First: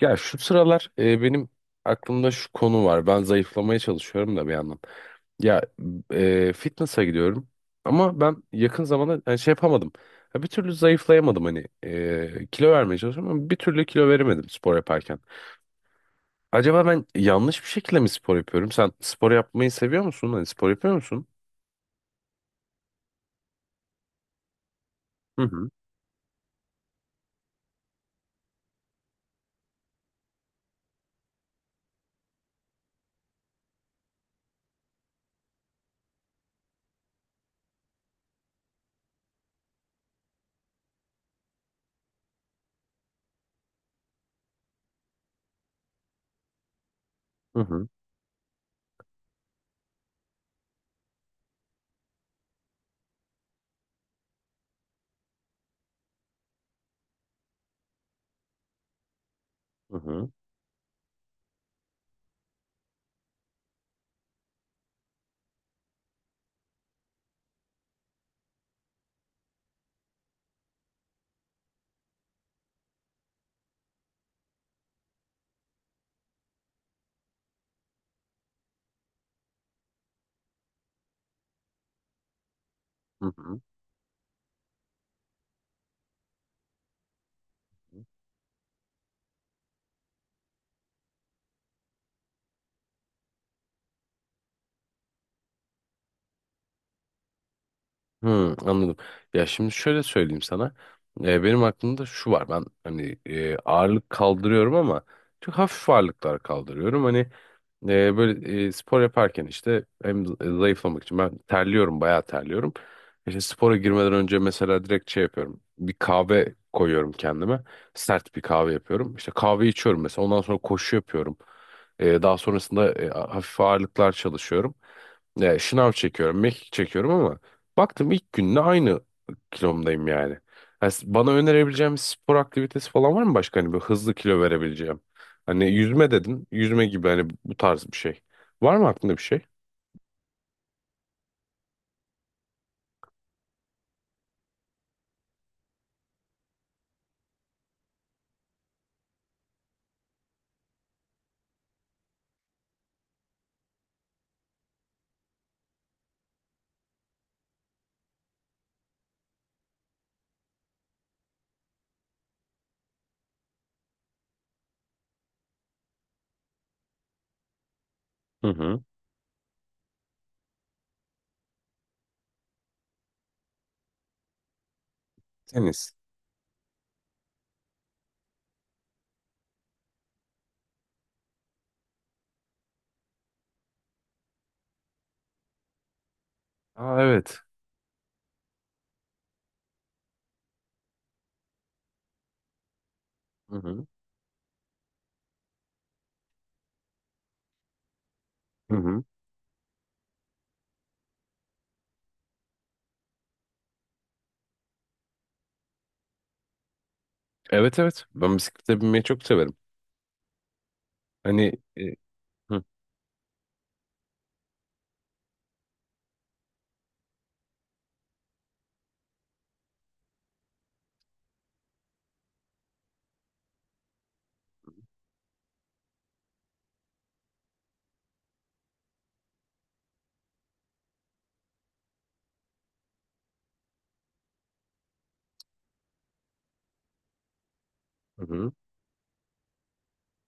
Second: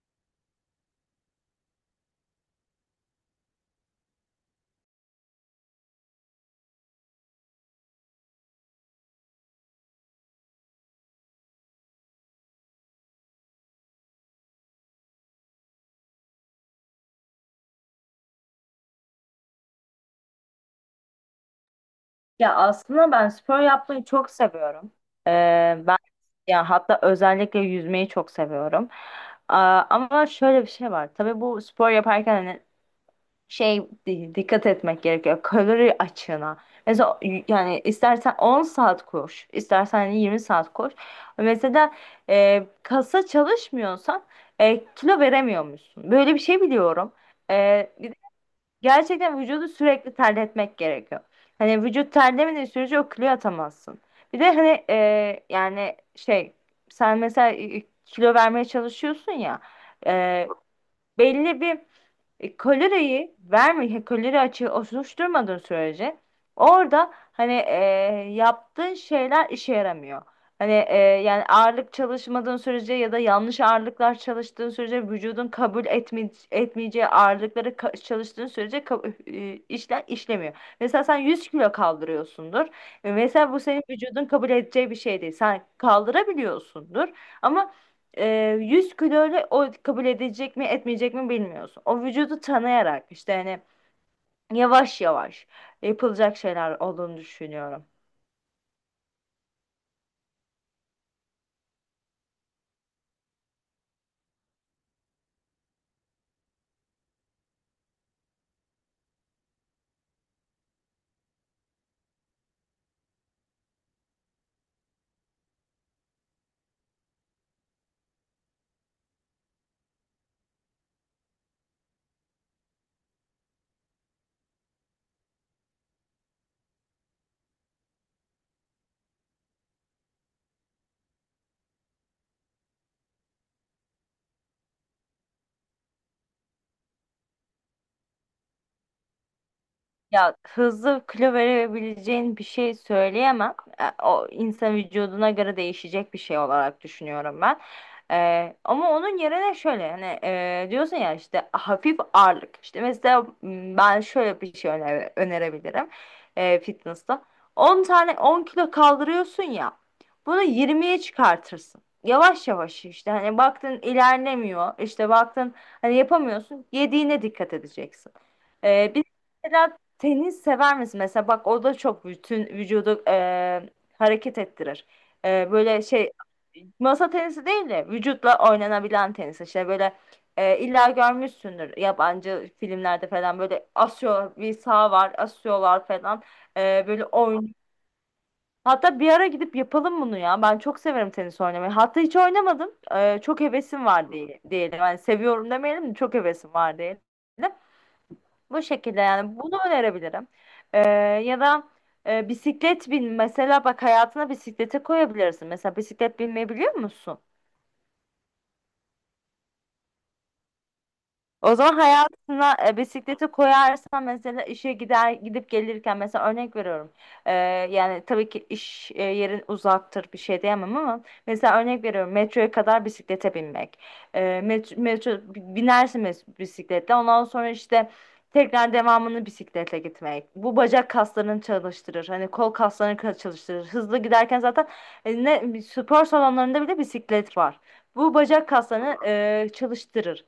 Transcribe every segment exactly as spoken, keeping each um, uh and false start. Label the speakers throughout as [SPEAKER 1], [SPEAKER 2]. [SPEAKER 1] Ya şu sıralar e, benim aklımda şu konu var. Ben zayıflamaya çalışıyorum da bir yandan. Ya e, fitness'a gidiyorum ama ben yakın zamanda yani şey yapamadım. Ya bir türlü zayıflayamadım hani e, kilo vermeye çalışıyorum ama bir türlü kilo veremedim spor yaparken. Acaba ben yanlış bir şekilde mi spor yapıyorum? Sen spor yapmayı seviyor musun? Hani spor yapıyor musun?
[SPEAKER 2] Ya aslında ben spor yapmayı çok seviyorum.
[SPEAKER 1] Hı hı.
[SPEAKER 2] Ee, ben Ya hatta özellikle yüzmeyi çok seviyorum. Aa, ama şöyle bir şey var. Tabii bu spor yaparken hani şey di- dikkat etmek gerekiyor. Kalori açığına. Mesela y- yani istersen on saat koş, istersen hani yirmi saat koş. Mesela e, kasa çalışmıyorsan e, kilo veremiyormuşsun. Böyle bir şey biliyorum.
[SPEAKER 1] Hı hı.
[SPEAKER 2] E, Gerçekten vücudu sürekli terletmek gerekiyor. Hani vücut terlemediği sürece o kiloyu atamazsın. Bir de hani, e, yani şey sen mesela e, kilo vermeye çalışıyorsun ya.
[SPEAKER 1] Hı hı.
[SPEAKER 2] e, Belli bir e, kaloriyi verme, kalori açığı oluşturmadığın sürece orada hani, e, yaptığın şeyler işe yaramıyor. Hani, e, yani ağırlık çalışmadığın sürece ya da yanlış ağırlıklar çalıştığın sürece vücudun kabul etme, etmeyeceği ağırlıkları ka- çalıştığın sürece ka- e, işler işlemiyor. Mesela sen yüz kilo kaldırıyorsundur. E, mesela
[SPEAKER 1] Hı
[SPEAKER 2] bu senin vücudun kabul edeceği bir şey değil. Sen kaldırabiliyorsundur ama
[SPEAKER 1] hı.
[SPEAKER 2] e, yüz kiloyla o kabul edecek mi etmeyecek mi bilmiyorsun. O vücudu tanıyarak işte hani yavaş yavaş yapılacak şeyler olduğunu düşünüyorum.
[SPEAKER 1] Hı, anladım. Ya şimdi şöyle söyleyeyim sana. Ee, benim aklımda şu var. Ben hani e, ağırlık kaldırıyorum ama çok hafif ağırlıklar kaldırıyorum. Hani e, böyle e, spor yaparken işte hem zayıflamak için ben terliyorum, bayağı terliyorum. İşte spora girmeden önce mesela direkt şey yapıyorum. Bir kahve koyuyorum kendime. Sert bir kahve yapıyorum. İşte kahve içiyorum mesela. Ondan sonra koşu yapıyorum. E, daha sonrasında e, hafif ağırlıklar çalışıyorum. E, şınav çekiyorum, mekik çekiyorum ama baktım ilk günde aynı kilomdayım yani. Yani s- bana önerebileceğim spor aktivitesi falan var mı başka hani bir hızlı kilo verebileceğim? Hani yüzme dedin. Yüzme gibi hani bu tarz bir şey. Var mı aklında bir şey?
[SPEAKER 2] Ya hızlı kilo verebileceğin bir şey söyleyemem. E, O insan vücuduna göre değişecek bir şey olarak düşünüyorum ben. E, ama onun yerine şöyle hani, e, diyorsun ya işte hafif ağırlık. İşte mesela, m, ben şöyle bir şey öne- önerebilirim e, fitness'ta. on tane on kilo kaldırıyorsun ya. Bunu yirmiye çıkartırsın. Yavaş yavaş işte hani baktın ilerlemiyor. İşte baktın hani yapamıyorsun. Yediğine dikkat edeceksin.
[SPEAKER 1] Hı hı.
[SPEAKER 2] E, bir Mesela tenis sever misin? Mesela bak o da çok bütün vücudu e, hareket ettirir. E, böyle
[SPEAKER 1] Tenis.
[SPEAKER 2] şey Masa tenisi değil de vücutla oynanabilen tenis. İşte böyle, e, illa görmüşsündür yabancı filmlerde falan böyle asıyor bir saha var asıyorlar falan. E,
[SPEAKER 1] Aa,
[SPEAKER 2] böyle
[SPEAKER 1] evet.
[SPEAKER 2] oyun. Hatta bir ara gidip yapalım bunu ya. Ben çok severim tenis oynamayı. Hatta hiç oynamadım. E, çok
[SPEAKER 1] Hı
[SPEAKER 2] hevesim
[SPEAKER 1] hı.
[SPEAKER 2] var diye, diyelim. Yani seviyorum demeyelim de çok hevesim var diyelim. Bu
[SPEAKER 1] Hı
[SPEAKER 2] şekilde
[SPEAKER 1] hı.
[SPEAKER 2] yani bunu önerebilirim. Ee, Ya da e, bisiklet bin. Mesela bak hayatına bisiklete koyabilirsin. Mesela bisiklet binmeyi biliyor musun?
[SPEAKER 1] Evet, evet. Ben bisiklete binmeyi çok severim. Hani
[SPEAKER 2] O zaman
[SPEAKER 1] e,
[SPEAKER 2] hayatına
[SPEAKER 1] hı
[SPEAKER 2] e, bisikleti koyarsan mesela işe gider gidip gelirken mesela örnek veriyorum. E, Yani tabii ki iş e, yerin uzaktır bir şey diyemem ama mesela örnek veriyorum metroya kadar bisiklete binmek. E, met- metro, binersin mes- bisikletle ondan sonra işte tekrar devamını bisikletle gitmek. Bu bacak kaslarını çalıştırır. Hani kol kaslarını ka- çalıştırır. Hızlı giderken zaten e, ne spor salonlarında bile bisiklet var. Bu bacak
[SPEAKER 1] hı.
[SPEAKER 2] kaslarını e, çalıştırır.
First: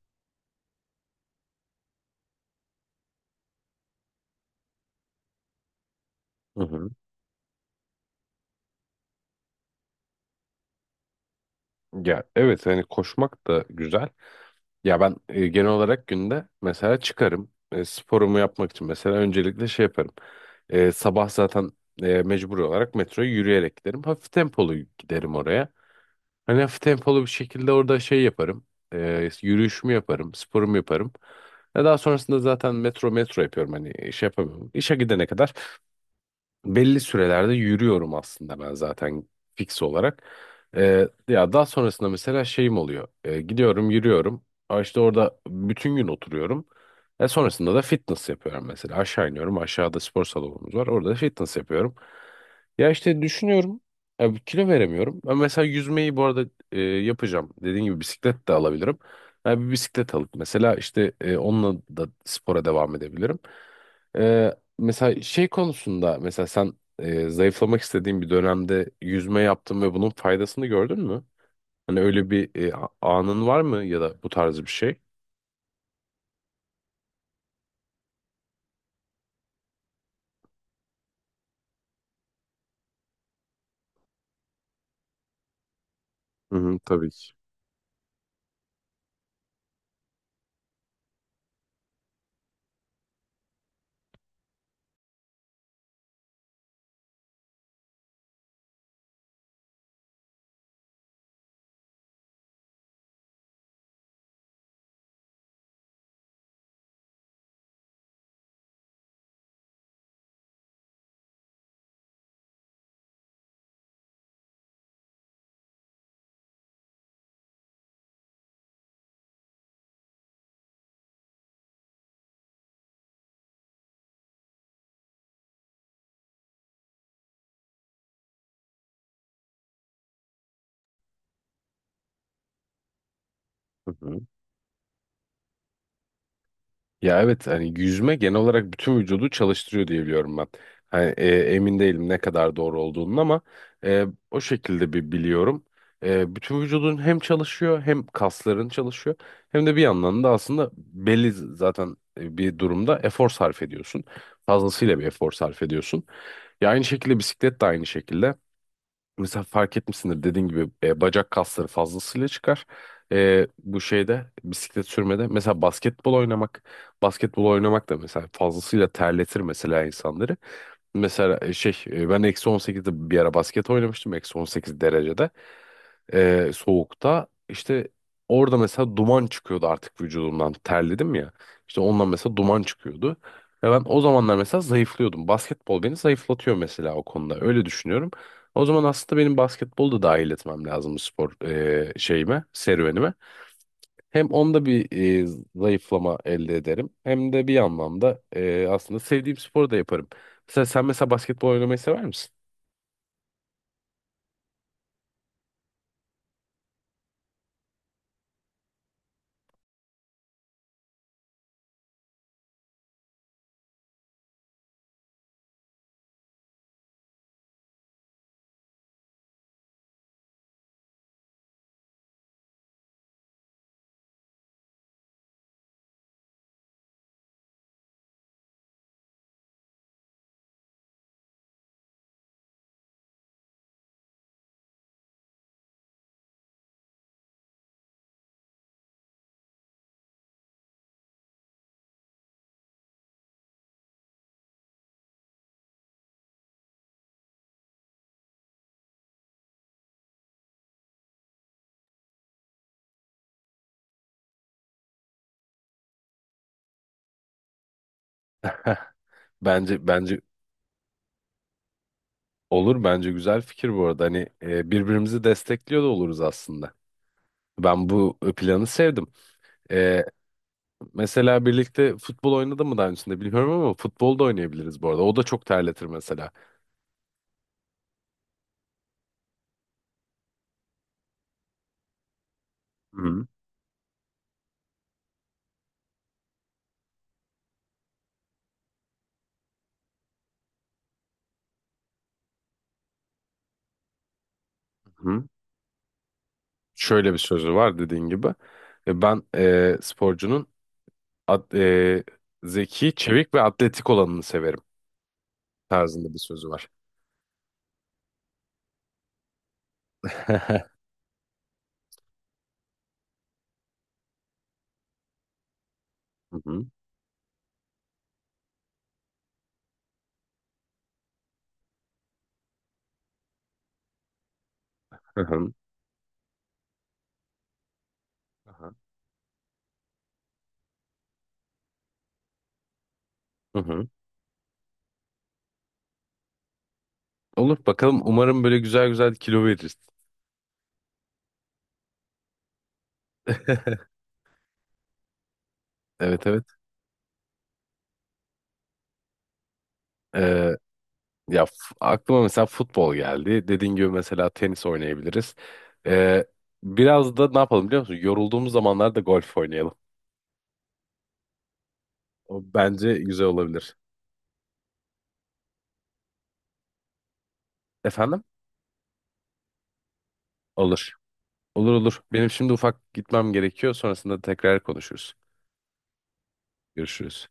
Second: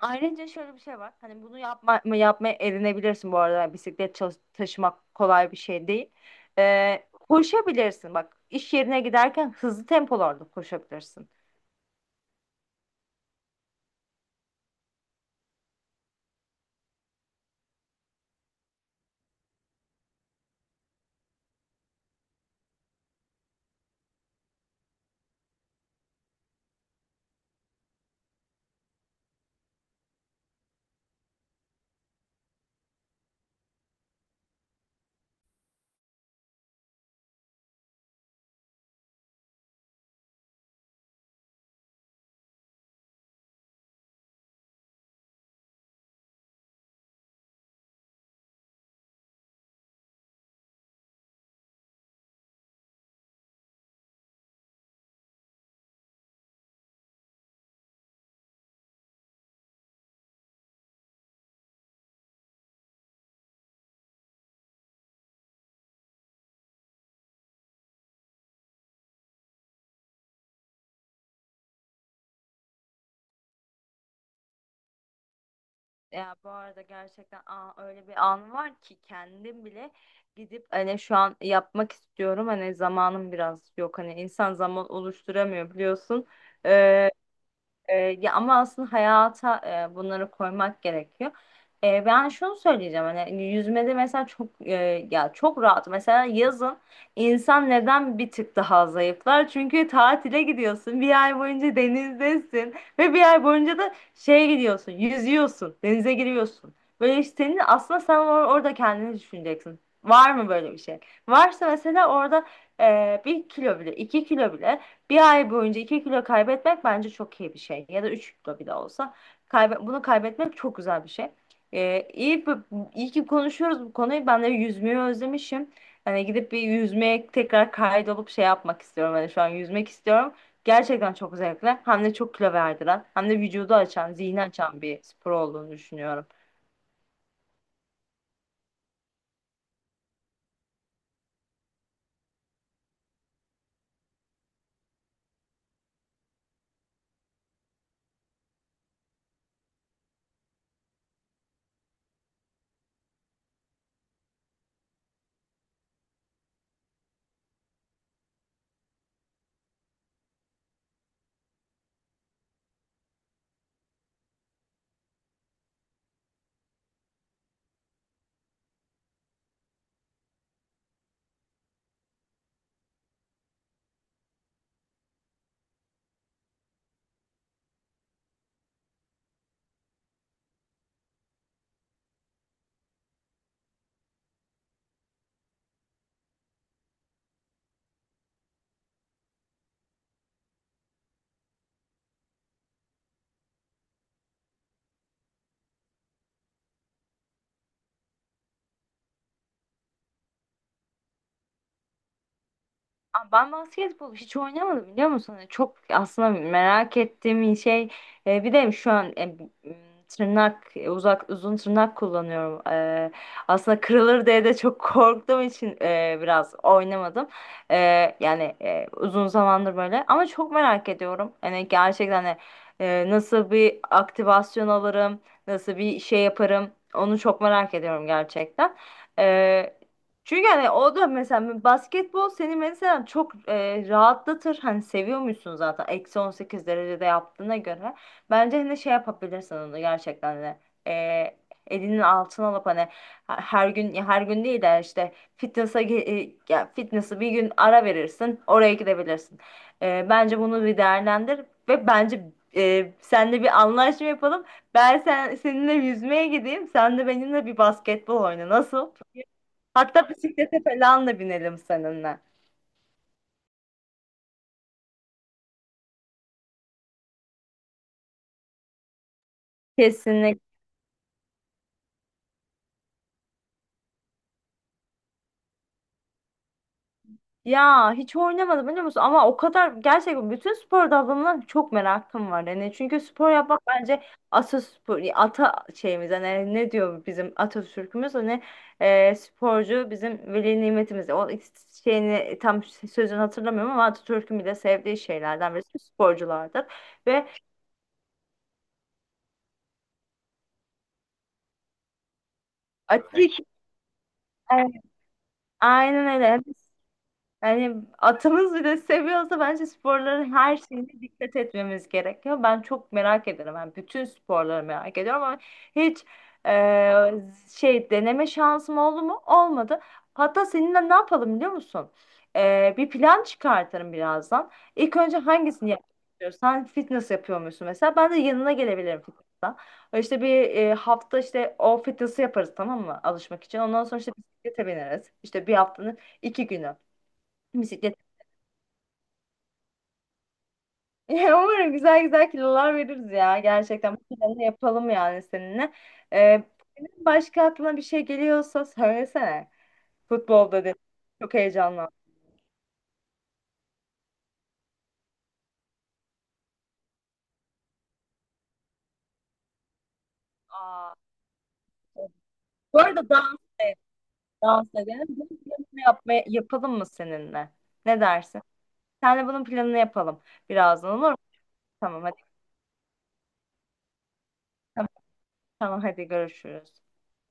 [SPEAKER 2] Ayrıca şöyle bir şey var. Hani bunu yapma, yapmaya edinebilirsin bu arada. Yani bisiklet çalış- taşımak kolay bir şey değil.
[SPEAKER 1] Hı hı.
[SPEAKER 2] Ee, koşabilirsin. Bak iş yerine giderken hızlı tempolarda koşabilirsin.
[SPEAKER 1] Ya evet, hani koşmak da güzel. Ya ben e, genel olarak günde mesela çıkarım. E, sporumu yapmak için mesela öncelikle şey yaparım. E, sabah zaten e, mecbur olarak metroya yürüyerek giderim. Hafif tempolu giderim oraya. Hani hafif tempolu bir şekilde orada şey yaparım. E, yürüyüşümü yaparım, sporumu yaparım. Ve daha sonrasında zaten metro metro yapıyorum. Hani şey yapamıyorum. İşe gidene kadar belli sürelerde yürüyorum aslında ben zaten fix olarak. Ee, ya daha sonrasında mesela şeyim oluyor. Ee, gidiyorum, yürüyorum. Aa, işte orada bütün gün oturuyorum. E, sonrasında da fitness yapıyorum mesela. Aşağı iniyorum. Aşağıda spor salonumuz var. Orada da fitness yapıyorum. Ya işte düşünüyorum. Ya bir kilo veremiyorum. Ben mesela yüzmeyi bu arada e, yapacağım. Dediğim gibi bisiklet de alabilirim. Ya bir bisiklet alıp mesela işte e, onunla da spora devam edebilirim. Mesela şey konusunda mesela sen e, zayıflamak istediğin bir dönemde yüzme yaptın ve bunun faydasını gördün mü? Hani öyle bir e, a- anın var mı ya da bu tarz bir şey?
[SPEAKER 2] Ya bu arada gerçekten, aa, öyle bir an var ki kendim bile gidip hani şu an yapmak istiyorum. Hani zamanım biraz yok. Hani insan zaman oluşturamıyor biliyorsun.
[SPEAKER 1] Hı hı,
[SPEAKER 2] Ee,
[SPEAKER 1] tabii ki.
[SPEAKER 2] E, ya ama aslında hayata e, bunları koymak gerekiyor. E, ben şunu söyleyeceğim hani, hani, yüzmede mesela çok, e, ya çok rahat mesela yazın insan neden bir tık daha zayıflar? Çünkü tatile gidiyorsun bir ay boyunca denizdesin ve bir ay boyunca da şeye gidiyorsun yüzüyorsun denize giriyorsun. Böyle işte senin aslında sen or- orada kendini düşüneceksin. Var mı böyle bir şey? Varsa mesela orada e, bir kilo bile iki kilo bile bir ay boyunca iki kilo kaybetmek bence çok iyi bir şey. Ya da üç kilo bile olsa. Kaybe bunu kaybetmek çok güzel bir şey. Ee, iyi, bu- iyi ki konuşuyoruz bu konuyu. Ben de yüzmeyi özlemişim. Hani gidip bir yüzmeye tekrar kaydolup şey yapmak istiyorum. Hani şu an yüzmek istiyorum. Gerçekten çok zevkli. Hem de çok kilo verdiren, hem de vücudu
[SPEAKER 1] Hı
[SPEAKER 2] açan,
[SPEAKER 1] hı.
[SPEAKER 2] zihni açan bir spor olduğunu düşünüyorum.
[SPEAKER 1] Ya evet, hani yüzme genel olarak bütün vücudu çalıştırıyor diye biliyorum ben. Hani, e, emin değilim ne kadar doğru olduğunun ama e, o şekilde bir biliyorum. E, bütün vücudun hem çalışıyor, hem kasların çalışıyor, hem de bir yandan da aslında belli z- zaten e, bir durumda efor sarf ediyorsun. Fazlasıyla bir efor sarf ediyorsun. Ya aynı şekilde bisiklet de aynı şekilde. Mesela fark etmişsindir, dediğin gibi e, bacak kasları fazlasıyla çıkar. E, bu şeyde bisiklet sürmede mesela basketbol oynamak, basketbol oynamak da mesela fazlasıyla terletir mesela insanları. Mesela e, şey e, ben eksi on sekizde bir ara basket oynamıştım, eksi on sekiz derecede e, soğukta. İşte orada mesela duman çıkıyordu artık vücudumdan. Terledim ya. İşte ondan mesela duman çıkıyordu. Ve ben o zamanlar mesela zayıflıyordum. Basketbol beni zayıflatıyor mesela o konuda. Öyle düşünüyorum. O zaman aslında benim basketbolu da dahil etmem lazım spor e, şeyime, serüvenime. Hem onda bir e, zayıflama elde ederim. Hem de bir anlamda e, aslında sevdiğim sporu da yaparım. Mesela sen mesela basketbol oynamayı sever misin?
[SPEAKER 2] Aa, Ben basketbol hiç oynamadım biliyor musun? Hani çok aslında merak ettiğim bir şey. E, bir de şu an, e, m, tırnak, e, uzak uzun tırnak kullanıyorum. E, aslında kırılır diye de çok korktuğum için e, biraz oynamadım. E, Yani, e, uzun zamandır böyle. Ama çok merak ediyorum. Hani gerçekten hani, e, nasıl bir aktivasyon alırım, nasıl bir şey yaparım. Onu çok merak ediyorum gerçekten. Ee, Çünkü hani o da mesela basketbol seni mesela çok e, rahatlatır. Hani seviyor musun zaten eksi on sekiz derecede yaptığına göre. Bence hani şey yapabilirsin onu gerçekten de. E, Elinin altına alıp hani her gün, ya her gün değil de işte fitness'a ge- e, ya fitness'ı bir gün ara verirsin. Oraya gidebilirsin. E, bence bunu bir değerlendir ve bence e, seninle bir anlaşma yapalım. Ben sen, seninle yüzmeye gideyim. Sen de benimle bir basketbol oyna.
[SPEAKER 1] Heh,
[SPEAKER 2] Nasıl?
[SPEAKER 1] bence
[SPEAKER 2] Hatta
[SPEAKER 1] bence
[SPEAKER 2] bisiklete falan da binelim seninle.
[SPEAKER 1] Olur, bence güzel fikir bu arada. Hani e, birbirimizi destekliyor da oluruz aslında. Ben bu e, planı sevdim. E,
[SPEAKER 2] Kesinlikle.
[SPEAKER 1] mesela birlikte futbol oynadı mı daha öncesinde bilmiyorum ama futbol da oynayabiliriz bu arada. O da çok terletir mesela.
[SPEAKER 2] Ya hiç oynamadım biliyor musun? Ama o kadar gerçekten bütün spor dallarından çok merakım var. Yani çünkü
[SPEAKER 1] Hı
[SPEAKER 2] spor yapmak bence, ataspor, ata şeyimiz hani ne diyor bizim Atatürk'ümüz hani, e, sporcu bizim veli nimetimiz. O şeyini tam sözünü hatırlamıyorum ama Atatürk'ün bile sevdiği
[SPEAKER 1] hı.
[SPEAKER 2] şeylerden birisi sporculardır.
[SPEAKER 1] Şöyle bir
[SPEAKER 2] Ve
[SPEAKER 1] sözü var, dediğin gibi. E, ben e, sporcunun at- e, zeki,
[SPEAKER 2] atik,
[SPEAKER 1] çevik ve atletik olanını severim
[SPEAKER 2] e, aynen
[SPEAKER 1] tarzında bir
[SPEAKER 2] öyle.
[SPEAKER 1] sözü var.
[SPEAKER 2] Yani atımız bile seviyorsa bence sporların her
[SPEAKER 1] Hı
[SPEAKER 2] şeyine dikkat etmemiz gerekiyor. Ben çok merak ederim. Ben bütün sporları merak ediyorum ama hiç, e,
[SPEAKER 1] hı.
[SPEAKER 2] şey deneme şansım oldu mu? Olmadı. Hatta seninle ne yapalım biliyor musun? E, bir plan çıkartırım birazdan. İlk önce
[SPEAKER 1] Hı hı.
[SPEAKER 2] hangisini yapmak istiyorsun? Sen fitness yapıyor musun mesela? Ben de yanına gelebilirim fitness'a. İşte bir, e, hafta işte o fitness'ı yaparız, tamam mı? Alışmak
[SPEAKER 1] Hı
[SPEAKER 2] için. Ondan
[SPEAKER 1] hı.
[SPEAKER 2] sonra işte bisiklete bineriz. İşte bir haftanın iki günü.
[SPEAKER 1] Olur
[SPEAKER 2] Bisiklet.
[SPEAKER 1] bakalım. Umarım böyle güzel güzel kilo veririz.
[SPEAKER 2] Umarım güzel güzel kilolar veririz ya. Gerçekten bu planı yapalım yani seninle.
[SPEAKER 1] Evet,
[SPEAKER 2] Ee,
[SPEAKER 1] evet.
[SPEAKER 2] Senin başka aklına bir şey geliyorsa söylesene.
[SPEAKER 1] Ee,
[SPEAKER 2] Futbolda dedi. Çok
[SPEAKER 1] Ya f-
[SPEAKER 2] heyecanlandım.
[SPEAKER 1] aklıma mesela futbol geldi. Dediğin gibi mesela tenis oynayabiliriz. Ee, Biraz da ne yapalım, biliyor musun? Yorulduğumuz zamanlarda golf oynayalım.
[SPEAKER 2] Aa, evet.
[SPEAKER 1] O
[SPEAKER 2] Bu
[SPEAKER 1] bence
[SPEAKER 2] arada
[SPEAKER 1] güzel
[SPEAKER 2] dans da-
[SPEAKER 1] olabilir.
[SPEAKER 2] dans edelim. Bunun planını yapmaya, yapalım mı seninle? Ne
[SPEAKER 1] Efendim?
[SPEAKER 2] dersin? Senle bunun planını yapalım birazdan,
[SPEAKER 1] Olur.
[SPEAKER 2] olur mu?
[SPEAKER 1] Olur, olur.
[SPEAKER 2] Tamam hadi.
[SPEAKER 1] Benim şimdi ufak gitmem gerekiyor. Sonrasında tekrar
[SPEAKER 2] Tamam,
[SPEAKER 1] konuşuruz.
[SPEAKER 2] tamam hadi görüşürüz.
[SPEAKER 1] Görüşürüz.